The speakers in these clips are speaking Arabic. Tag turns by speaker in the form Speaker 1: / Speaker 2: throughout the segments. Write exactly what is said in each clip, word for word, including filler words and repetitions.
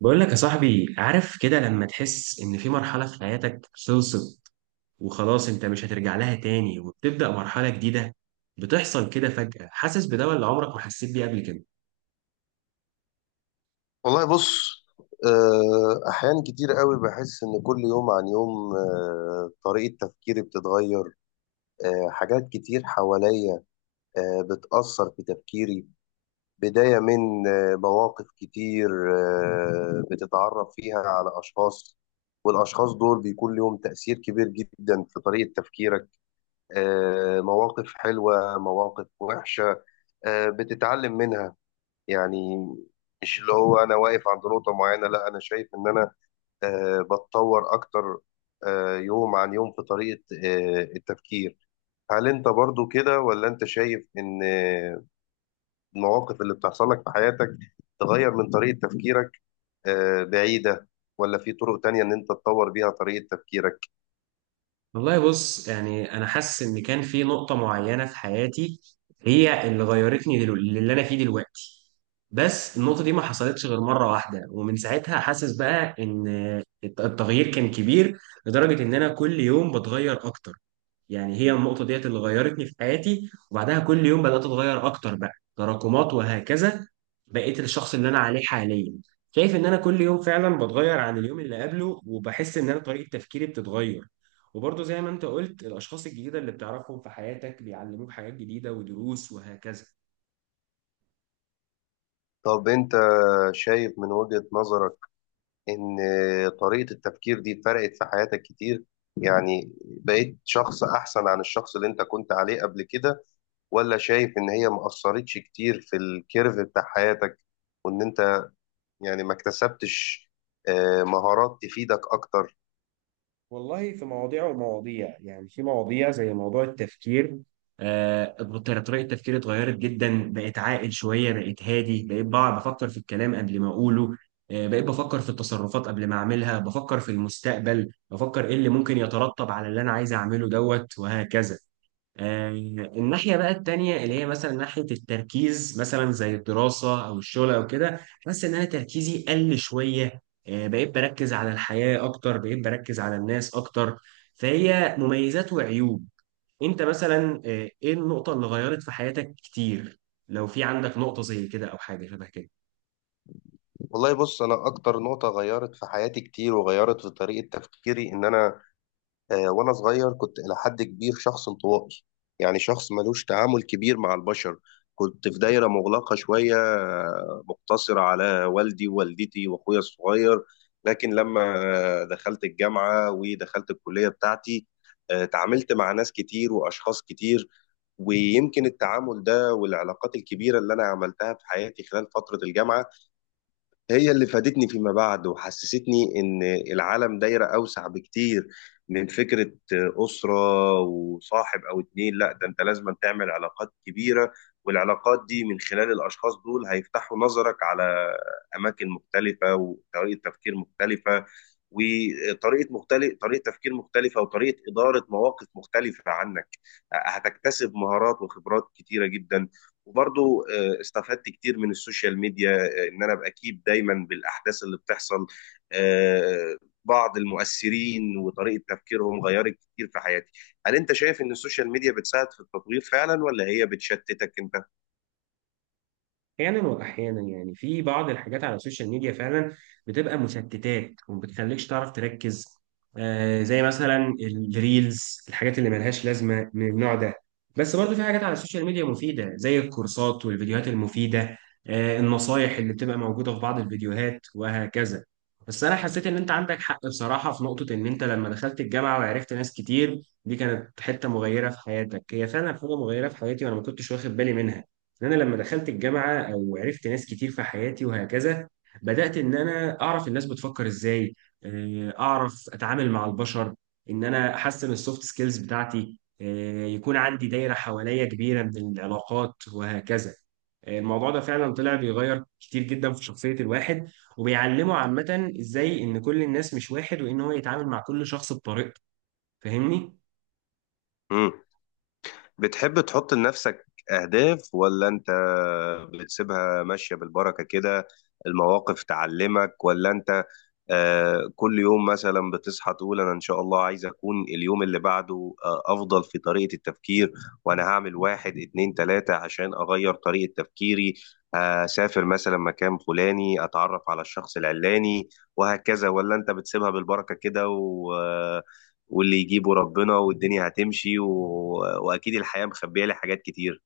Speaker 1: بقول لك يا صاحبي، عارف كده لما تحس ان في مرحلة في حياتك خلصت وخلاص انت مش هترجع لها تاني وبتبدأ مرحلة جديدة. بتحصل كده فجأة، حاسس بده اللي عمرك ما حسيت بيه قبل كده.
Speaker 2: والله بص. آه، أحيان كتير قوي بحس إن كل يوم عن يوم، آه، طريقة تفكيري بتتغير. آه، حاجات كتير حواليا آه، بتأثر في تفكيري، بداية من آه، مواقف كتير آه، بتتعرف فيها على أشخاص، والأشخاص دول بيكون لهم تأثير كبير جدا في طريقة تفكيرك. آه، مواقف حلوة مواقف وحشة آه، بتتعلم منها، يعني مش اللي هو أنا واقف عند نقطة معينة، لا أنا شايف إن أنا آه، بتطور أكتر آه، يوم عن يوم في طريقة آه، التفكير. هل أنت برضو كده ولا أنت شايف إن آه، المواقف اللي بتحصل لك في حياتك تغير من طريقة تفكيرك آه، بعيدة، ولا في طرق تانية إن أنت تطور بيها طريقة تفكيرك؟
Speaker 1: والله بص، يعني انا حاسس ان كان في نقطة معينة في حياتي هي اللي غيرتني دلو... اللي انا فيه دلوقتي. بس النقطة دي ما حصلتش غير مرة واحدة، ومن ساعتها حاسس بقى ان الت- التغيير كان كبير لدرجة ان انا كل يوم بتغير اكتر. يعني هي النقطة ديت اللي غيرتني في حياتي، وبعدها كل يوم بدأت أتغير أكتر، بقى تراكمات وهكذا. بقيت الشخص اللي أنا عليه حاليا. شايف إن أنا كل يوم فعلا بتغير عن اليوم اللي قبله، وبحس إن أنا طريقة تفكيري بتتغير. وبرضه زي ما أنت قلت، الأشخاص الجديدة اللي بتعرفهم في حياتك بيعلموك حاجات جديدة ودروس وهكذا.
Speaker 2: طب أنت شايف من وجهة نظرك إن آه، طريقة التفكير دي فرقت في حياتك كتير؟ يعني بقيت شخص أحسن عن الشخص اللي أنت كنت عليه قبل كده، ولا شايف ان هي ما اثرتش كتير في الكيرف بتاع حياتك وان انت يعني ما اكتسبتش آه، مهارات تفيدك اكتر؟
Speaker 1: والله في مواضيع ومواضيع، يعني في مواضيع زي موضوع التفكير. آه طريقة تفكيري اتغيرت جدا، بقيت عاقل شوية، بقيت هادي، بقيت بقى بفكر في الكلام قبل ما أقوله. آه بقيت بفكر في التصرفات قبل ما أعملها، بفكر في المستقبل، بفكر إيه اللي ممكن يترتب على اللي أنا عايز أعمله دوت وهكذا. آه، الناحية بقى التانية اللي هي مثلا ناحية التركيز، مثلا زي الدراسة أو الشغل أو كده، بس إن أنا تركيزي قل شوية. آه، بقيت بركز على الحياة أكتر، بقيت بركز على الناس أكتر. فهي مميزات وعيوب. أنت مثلا، آه، إيه النقطة اللي غيرت في حياتك كتير؟ لو في عندك نقطة زي كده أو حاجة شبه كده.
Speaker 2: والله بص، انا اكتر نقطة غيرت في حياتي كتير وغيرت في طريقة تفكيري ان انا آه، وانا صغير كنت الى حد كبير شخص انطوائي، يعني شخص ملوش تعامل كبير مع البشر. كنت في دايرة مغلقة شوية، آه، مقتصرة على والدي ووالدتي واخويا الصغير. لكن لما آه، دخلت الجامعة ودخلت الكلية بتاعتي، آه، تعاملت مع ناس كتير واشخاص كتير، ويمكن التعامل ده والعلاقات الكبيرة اللي انا عملتها في حياتي خلال فترة الجامعة هي اللي فادتني فيما بعد وحسستني إن العالم دايرة أوسع بكتير من فكرة أسرة وصاحب أو اتنين. لا ده أنت لازم تعمل علاقات كبيرة، والعلاقات دي من خلال الأشخاص دول هيفتحوا نظرك على أماكن مختلفة وطريقة تفكير مختلفة، وطريقة مختلف طريقة تفكير مختلفة وطريقة إدارة مواقف مختلفة عنك. هتكتسب مهارات وخبرات كتيرة جدا. وبرضو آه، استفدت كتير من السوشيال ميديا، آه، ان انا ابقى اكيد دايما بالاحداث اللي بتحصل. آه، بعض المؤثرين وطريقة تفكيرهم غيرت كتير في حياتي. هل انت شايف ان السوشيال ميديا بتساعد في التطوير فعلا ولا هي بتشتتك انت؟
Speaker 1: احيانا واحيانا، يعني في بعض الحاجات على السوشيال ميديا فعلا بتبقى مشتتات وما بتخليكش تعرف تركز. آه، زي مثلا الريلز، الحاجات اللي ملهاش لازمه من النوع ده. بس برضو في حاجات على السوشيال ميديا مفيده، زي الكورسات والفيديوهات المفيده. آه، النصايح اللي بتبقى موجوده في بعض الفيديوهات وهكذا. بس انا حسيت ان انت عندك حق بصراحه في نقطه، ان انت لما دخلت الجامعه وعرفت ناس كتير دي كانت حته مغيره في حياتك. هي فعلا حاجه مغيره في حياتي وانا ما كنتش واخد بالي منها. ان انا لما دخلت الجامعه او عرفت ناس كتير في حياتي وهكذا، بدات ان انا اعرف الناس بتفكر ازاي. آه، اعرف اتعامل مع البشر. ان انا احسن السوفت سكيلز بتاعتي، آه، يكون عندي دايره حواليا كبيره من العلاقات وهكذا. آه، الموضوع ده فعلا طلع بيغير كتير جدا في شخصيه الواحد، وبيعلمه عامه ازاي ان كل الناس مش واحد، وان هو يتعامل مع كل شخص بطريقته. فاهمني.
Speaker 2: مم. بتحب تحط لنفسك اهداف ولا انت بتسيبها ماشية بالبركة كده؟ المواقف تعلمك ولا انت آه، كل يوم مثلا بتصحى تقول انا ان شاء الله عايز اكون اليوم اللي بعده آه، افضل في طريقة التفكير، وانا هعمل واحد اتنين تلاتة عشان اغير طريقة تفكيري، اسافر مثلا مكان فلاني اتعرف على الشخص العلاني وهكذا؟ ولا انت بتسيبها بالبركة كده و... آه، واللي يجيبه ربنا والدنيا هتمشي و... واكيد الحياة مخبية لي حاجات كتير.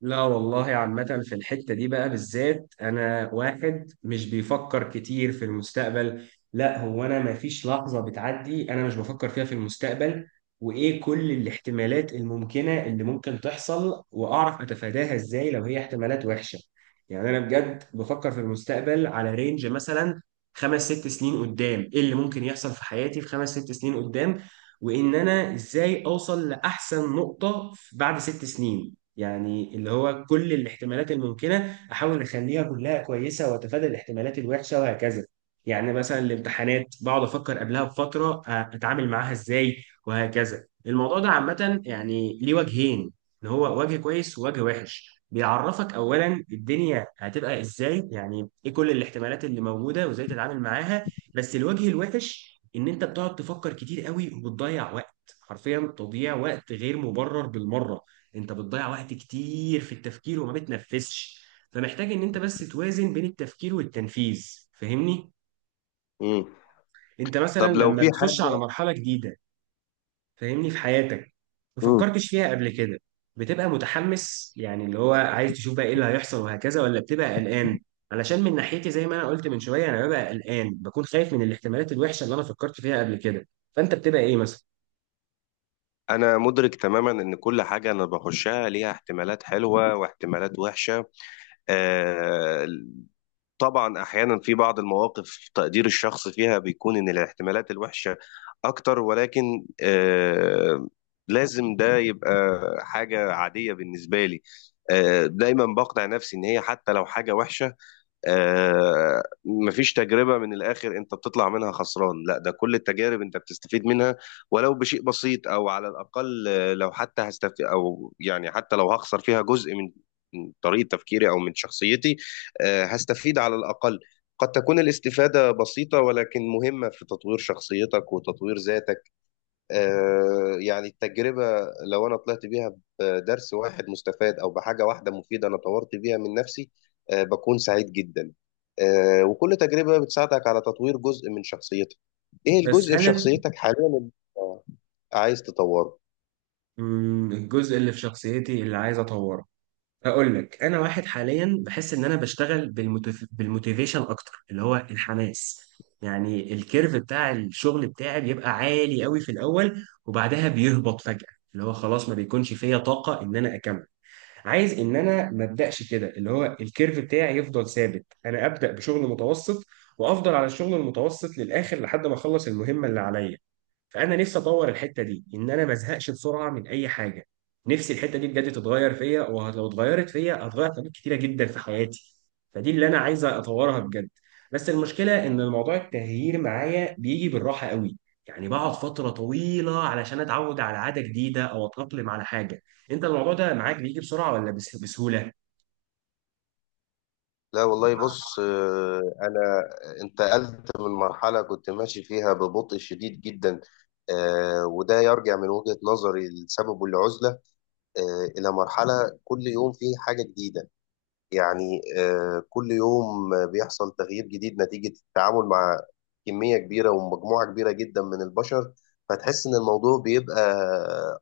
Speaker 1: لا والله عامة في الحتة دي بقى بالذات، أنا واحد مش بيفكر كتير في المستقبل. لا، هو أنا ما فيش لحظة بتعدي أنا مش بفكر فيها في المستقبل، وإيه كل الاحتمالات الممكنة اللي ممكن تحصل، وأعرف أتفاداها إزاي لو هي احتمالات وحشة. يعني أنا بجد بفكر في المستقبل على رينج مثلا خمس ست سنين قدام، إيه اللي ممكن يحصل في حياتي في خمس ست سنين قدام، وإن أنا إزاي أوصل لأحسن نقطة بعد ست سنين. يعني اللي هو كل الاحتمالات الممكنة أحاول أخليها كلها كويسة، وأتفادى الاحتمالات الوحشة وهكذا. يعني مثلا الامتحانات بقعد أفكر قبلها بفترة، آه، أتعامل معاها إزاي وهكذا. الموضوع ده عامة يعني ليه وجهين، إن هو وجه كويس ووجه وحش. بيعرفك أولا الدنيا هتبقى إزاي، يعني إيه كل الاحتمالات اللي موجودة وإزاي تتعامل معاها. بس الوجه الوحش إن أنت بتقعد تفكر كتير قوي وبتضيع وقت. حرفيا تضييع وقت غير مبرر بالمرة. انت بتضيع وقت كتير في التفكير وما بتنفذش. فمحتاج ان انت بس توازن بين التفكير والتنفيذ. فاهمني.
Speaker 2: مم.
Speaker 1: انت مثلا
Speaker 2: طب لو
Speaker 1: لما
Speaker 2: في
Speaker 1: بتخش على
Speaker 2: حاجة،
Speaker 1: مرحلة جديدة، فاهمني، في حياتك ما فكرتش فيها قبل كده، بتبقى متحمس، يعني اللي هو عايز تشوف بقى ايه اللي هيحصل وهكذا، ولا بتبقى قلقان؟ علشان من ناحيتي زي ما انا قلت من شوية، انا ببقى قلقان، بكون خايف من الاحتمالات الوحشة اللي انا فكرت فيها قبل كده. فانت بتبقى ايه مثلا؟
Speaker 2: أنا مدرك تماما إن كل حاجة أنا بخشها ليها احتمالات حلوة واحتمالات وحشة. آه، طبعا أحيانا في بعض المواقف تقدير الشخص فيها بيكون إن الاحتمالات الوحشة أكتر، ولكن آه، لازم ده يبقى حاجة عادية بالنسبة لي. آه، دايما بقنع نفسي إن هي حتى لو حاجة وحشة، آه، مفيش تجربة من الآخر أنت بتطلع منها خسران. لا ده كل التجارب أنت بتستفيد منها، ولو بشيء بسيط، أو على الأقل آه، لو حتى هستفيد، أو يعني حتى لو هخسر فيها جزء من من طريقة تفكيري أو من شخصيتي، آه، هستفيد على الأقل. قد تكون الاستفادة بسيطة ولكن مهمة في تطوير شخصيتك وتطوير ذاتك. آه، يعني التجربة لو أنا طلعت بيها بدرس واحد مستفاد أو بحاجة واحدة مفيدة أنا طورت بيها من نفسي، آه، بكون سعيد جدا. آه، وكل تجربة بتساعدك على تطوير جزء من شخصيتك. إيه
Speaker 1: بس
Speaker 2: الجزء في
Speaker 1: هل
Speaker 2: شخصيتك حاليا اللي أنت عايز تطوره؟
Speaker 1: مم، الجزء اللي في شخصيتي اللي عايز اطوره اقول لك. انا واحد حاليا بحس ان انا بشتغل بالموتيف... بالموتيفيشن اكتر، اللي هو الحماس. يعني الكيرف بتاع الشغل بتاعي بيبقى عالي قوي في الاول وبعدها بيهبط فجأة، اللي هو خلاص ما بيكونش فيا طاقة ان انا اكمل. عايز ان انا ما ابداش كده، اللي هو الكيرف بتاعي يفضل ثابت، انا ابدا بشغل متوسط وافضل على الشغل المتوسط للاخر لحد ما اخلص المهمة اللي عليا. فانا نفسي اطور الحته دي، ان انا ما ازهقش بسرعه من اي حاجه. نفسي الحته دي بجد تتغير فيا، ولو اتغيرت فيا هتغير حاجات كتيره جدا في حياتي. فدي اللي انا عايز اطورها بجد. بس المشكله ان الموضوع التغيير معايا بيجي بالراحه قوي. يعني بقعد فتره طويله علشان اتعود على عاده جديده او اتاقلم على حاجه. انت الموضوع ده معاك بيجي بسرعه ولا بس- بسهوله؟
Speaker 2: لا والله بص، آه، أنا انتقلت من مرحلة كنت ماشي فيها ببطء شديد جدا، آه، وده يرجع من وجهة نظري لسببه العزلة، آه، إلى مرحلة كل يوم فيه حاجة جديدة. يعني آه، كل يوم بيحصل تغيير جديد نتيجة التعامل مع كمية كبيرة ومجموعة كبيرة جدا من البشر، فتحس إن الموضوع بيبقى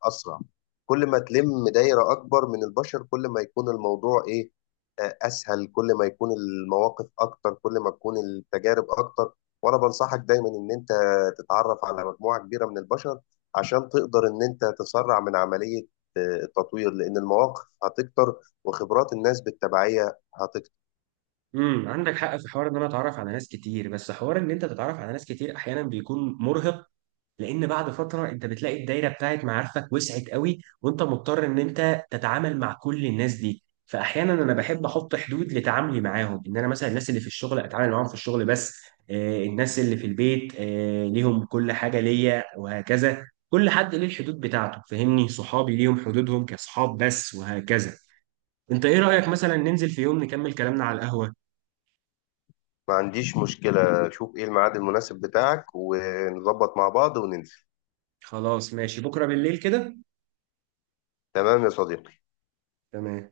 Speaker 2: أسرع. كل ما تلم دايرة أكبر من البشر كل ما يكون الموضوع إيه، آه، أسهل. كل ما يكون المواقف أكتر كل ما تكون التجارب أكتر. وأنا بنصحك دايما إن أنت تتعرف على مجموعة كبيرة من البشر عشان تقدر إن أنت تسرع من عملية آه، التطوير، لأن المواقف هتكتر وخبرات الناس بالتبعية هتكتر.
Speaker 1: امم، عندك حق في حوار ان انا اتعرف على ناس كتير، بس حوار ان انت تتعرف على ناس كتير احيانا بيكون مرهق. لان بعد فتره انت بتلاقي الدايره بتاعت معارفك وسعت قوي، وانت مضطر ان انت تتعامل مع كل الناس دي. فاحيانا انا بحب احط حدود لتعاملي معاهم، ان انا مثلا الناس اللي في الشغل اتعامل معاهم في الشغل بس. آه، الناس اللي في البيت، آه، ليهم كل حاجه ليا وهكذا. كل حد ليه الحدود بتاعته، فهمني، صحابي ليهم حدودهم كصحاب بس وهكذا. انت ايه رايك مثلا ننزل في يوم نكمل كلامنا على القهوه؟
Speaker 2: ما عنديش مشكلة، شوف ايه الميعاد المناسب بتاعك ونظبط مع بعض وننزل.
Speaker 1: خلاص ماشي، بكره بالليل كده.
Speaker 2: تمام يا صديقي.
Speaker 1: تمام.